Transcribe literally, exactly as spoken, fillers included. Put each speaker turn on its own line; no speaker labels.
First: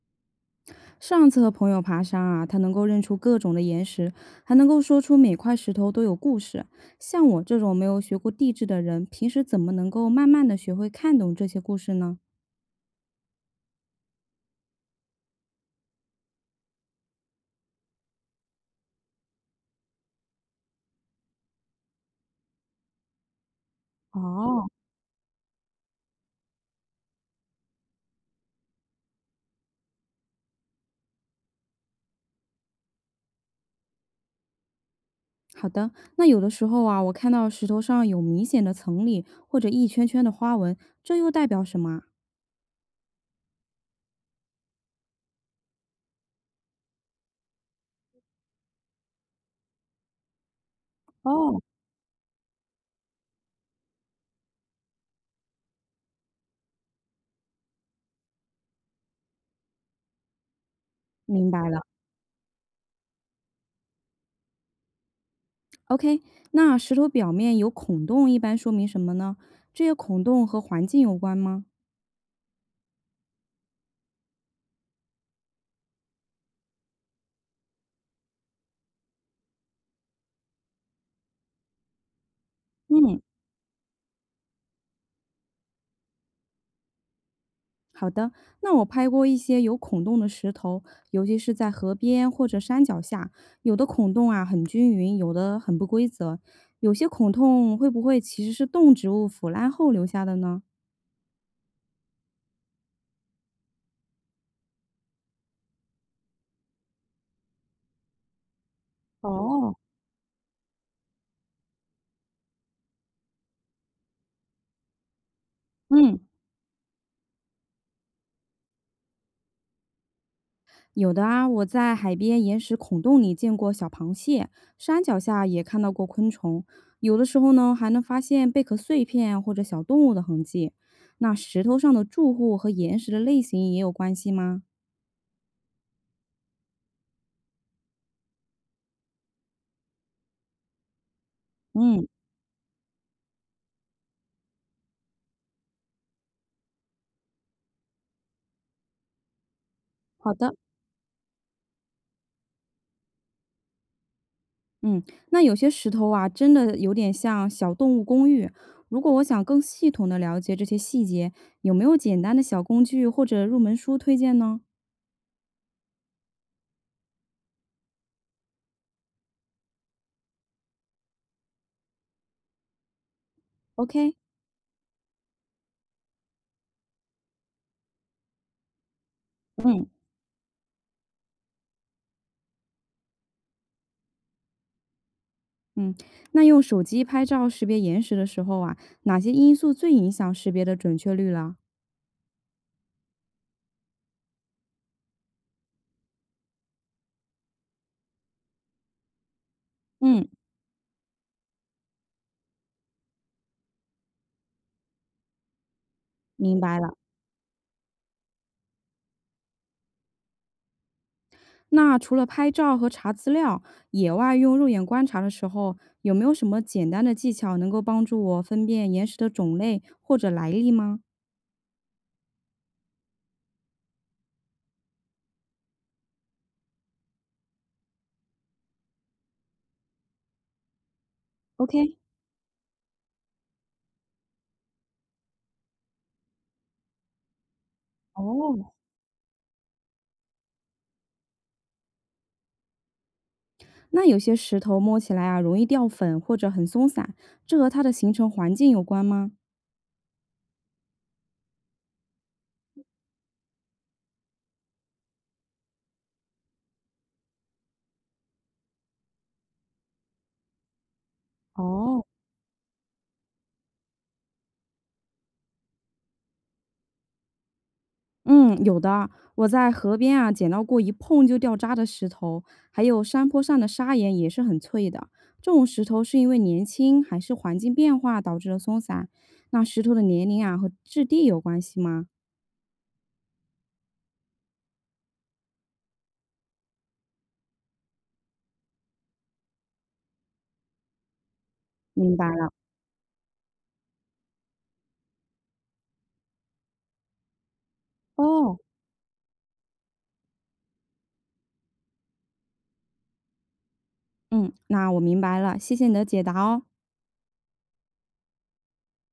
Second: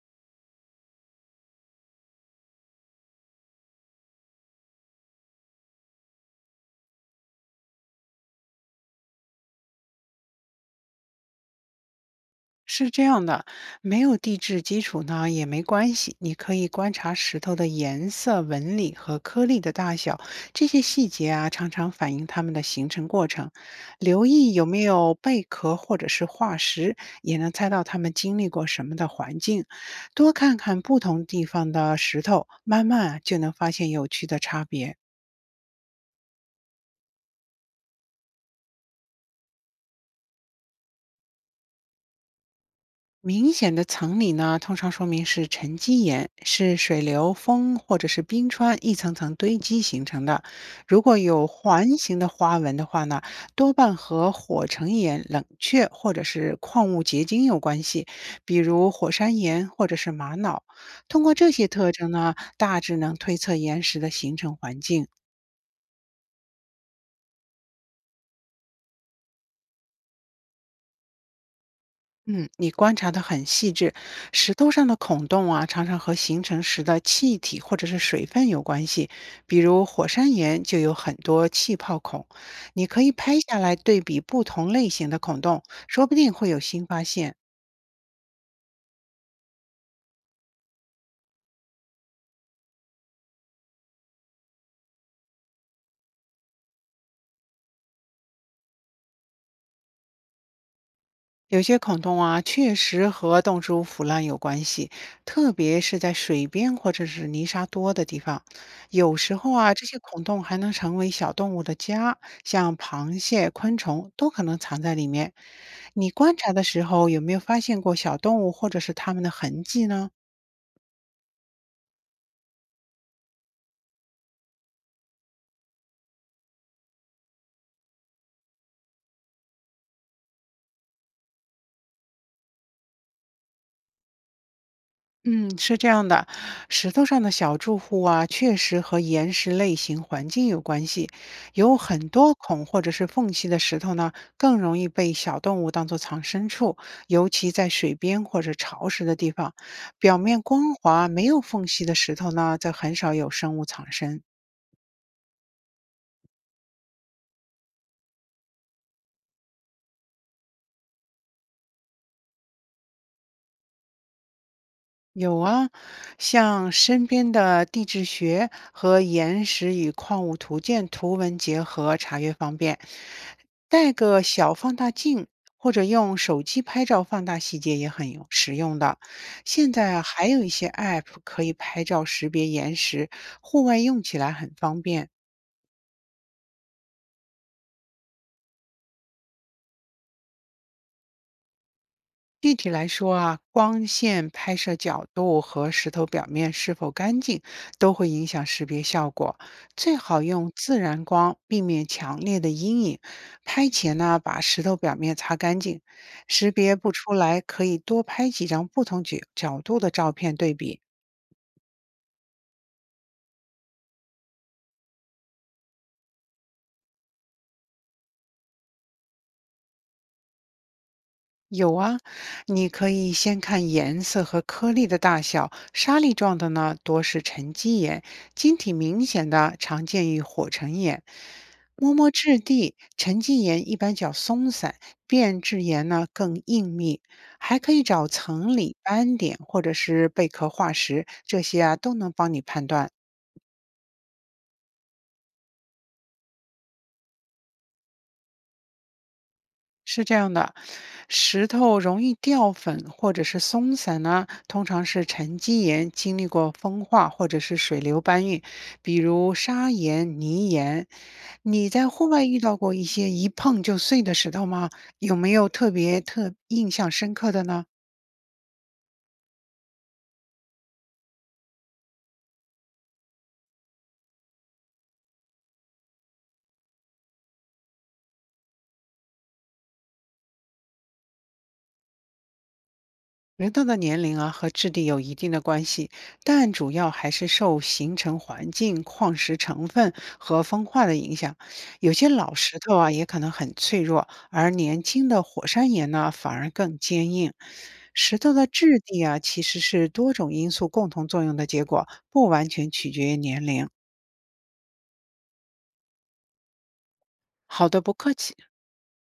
上次和朋友爬山啊，他能够认出各种的岩石，还能够说出每块石头都有故事。像我这种没有学过地质的人，平时怎么能够慢慢的学会看懂这些故事呢？
是这样的，没有地质基础呢也没关系，你可以观察石头的颜色、纹理和颗粒的大小，这些细节啊常常反映它们的形成过程。留意有
哦，
没有贝壳或者是化石，也能猜到它们经历过什么的环境。多看看不同地方的石头，慢慢啊就能发现有趣的差别。
好的，那有的时候啊，我看到石头上有明显的层理或者一圈圈的花纹，这又代表什么啊？
明显的层理呢，通常说明是沉积岩，是水流、风或者是冰川一层层堆积形成的。如果有
哦，
环形的花纹的话呢，多半和火成岩、冷却或者是矿物结晶有关系，比如火山岩或者是玛瑙。通过
明
这
白
些
了。
特征呢，大致能推测岩石的形成环境。
OK，那石头表面有孔洞，一般说明什么呢？这些孔洞和环境有关吗？
嗯，你观察得很细致。石头上的孔洞啊，常常和形成时的气体或者是水分有关系。比如火山岩就有很多气泡孔，你可以
嗯。
拍下来对比不同类型的孔洞，说不定会有新发现。
好的，那我拍过一些有孔洞的石头，尤其是在河边或者山脚下，有的孔洞啊很均匀，有的很不规则。有些孔洞会不会其实是动植物腐烂后留下的呢？
有些孔洞啊，确实和动植物腐烂有关系，特别是在水边或者是泥沙多的地方。有时候啊，
哦，
这些孔洞还能成为小动物的家，像螃蟹、昆虫都可能藏在里面。你
嗯，
观察的时候，有没有发现过小动物或者是它们的痕迹呢？
有的啊，我在海边岩石孔洞里见过小螃蟹，山脚下也看到过昆虫，有的时候呢还能发现贝壳碎片或者小动物的痕迹。那石头上的住户和岩石的类型也有关系吗？
嗯，是这样的，石头上的小住户啊，确实和岩石类型、环境有关系。有
嗯，
很多孔或者是缝隙的石头呢，更容易被小动物当作藏身处，尤其在水边或者潮湿的地方。表
好
面
的。
光滑、没有缝隙的石头呢，则很少有生物藏身。
嗯，那有些石头啊，真的有点像小动物公寓。如果我想更系统的了解这些细节，有没有简单的小工具或者入门书推荐呢
有啊，像身边的地质学和岩石与矿物图鉴图文结合，查阅方便。带
？OK，
个小放大镜或者用手机拍照放大细节也很有实用的。现
嗯
在啊还有一些 A P P 可以拍照识别岩石，户外用起来很方便。
嗯，那用手机拍照识别岩石的时候啊，哪些因素最影响识别的准确率了？
具体来说啊，光线拍摄角度和石头表面是否干净都会影响识别效果。最好
嗯，
用自然光，避免强烈的阴影。拍前呢，把石头表面擦干净。识
明
别
白
不
了。
出来，可以多拍几张不同角角度的照片对比，
那除了拍照和查资料，野外用肉眼观察的时候，有没有什么简单的技巧能够帮助我分辨岩石的种类或者来历吗
有啊，你可以先看颜色和颗粒的大小，沙粒状的呢多是沉积岩，晶体明显的常见于火成岩。摸
？OK，
摸质地，沉积岩一般较松散，变质岩呢更硬密。还可以找层
哦，
理、斑点或者是贝壳化石，这些啊都能帮你判断。
那有些石头摸起来啊，容易掉粉或者很松散，这和它的形成环境有关吗？
是这样的，石头容易掉粉或者是松散呢，通常是沉积岩经历过风化或者是水流搬运，比如砂岩、泥岩。你在
哦，
户外遇到过一些一碰就碎的石头吗？有没有特别特印象深刻的呢？
嗯，有的。我在河边啊捡到过一碰就掉渣的石头，还有山坡上的砂岩也是很脆的。这种石头是因为年轻还是环境变化导致的松散？那石头的年龄啊和质地有关系吗？
人到的年龄啊和质地有一定的关系，但主要还是受形成环境、矿石成分和风化的影响。有些
明白
老
了。
石头啊也可能很脆弱，而年轻的火山岩呢反而更坚硬。石头的
哦，
质地啊其实是多种因素共同作用的结果，不完全取决于年龄。
嗯，那我明白了，谢谢你的解答哦。
好的，不客气。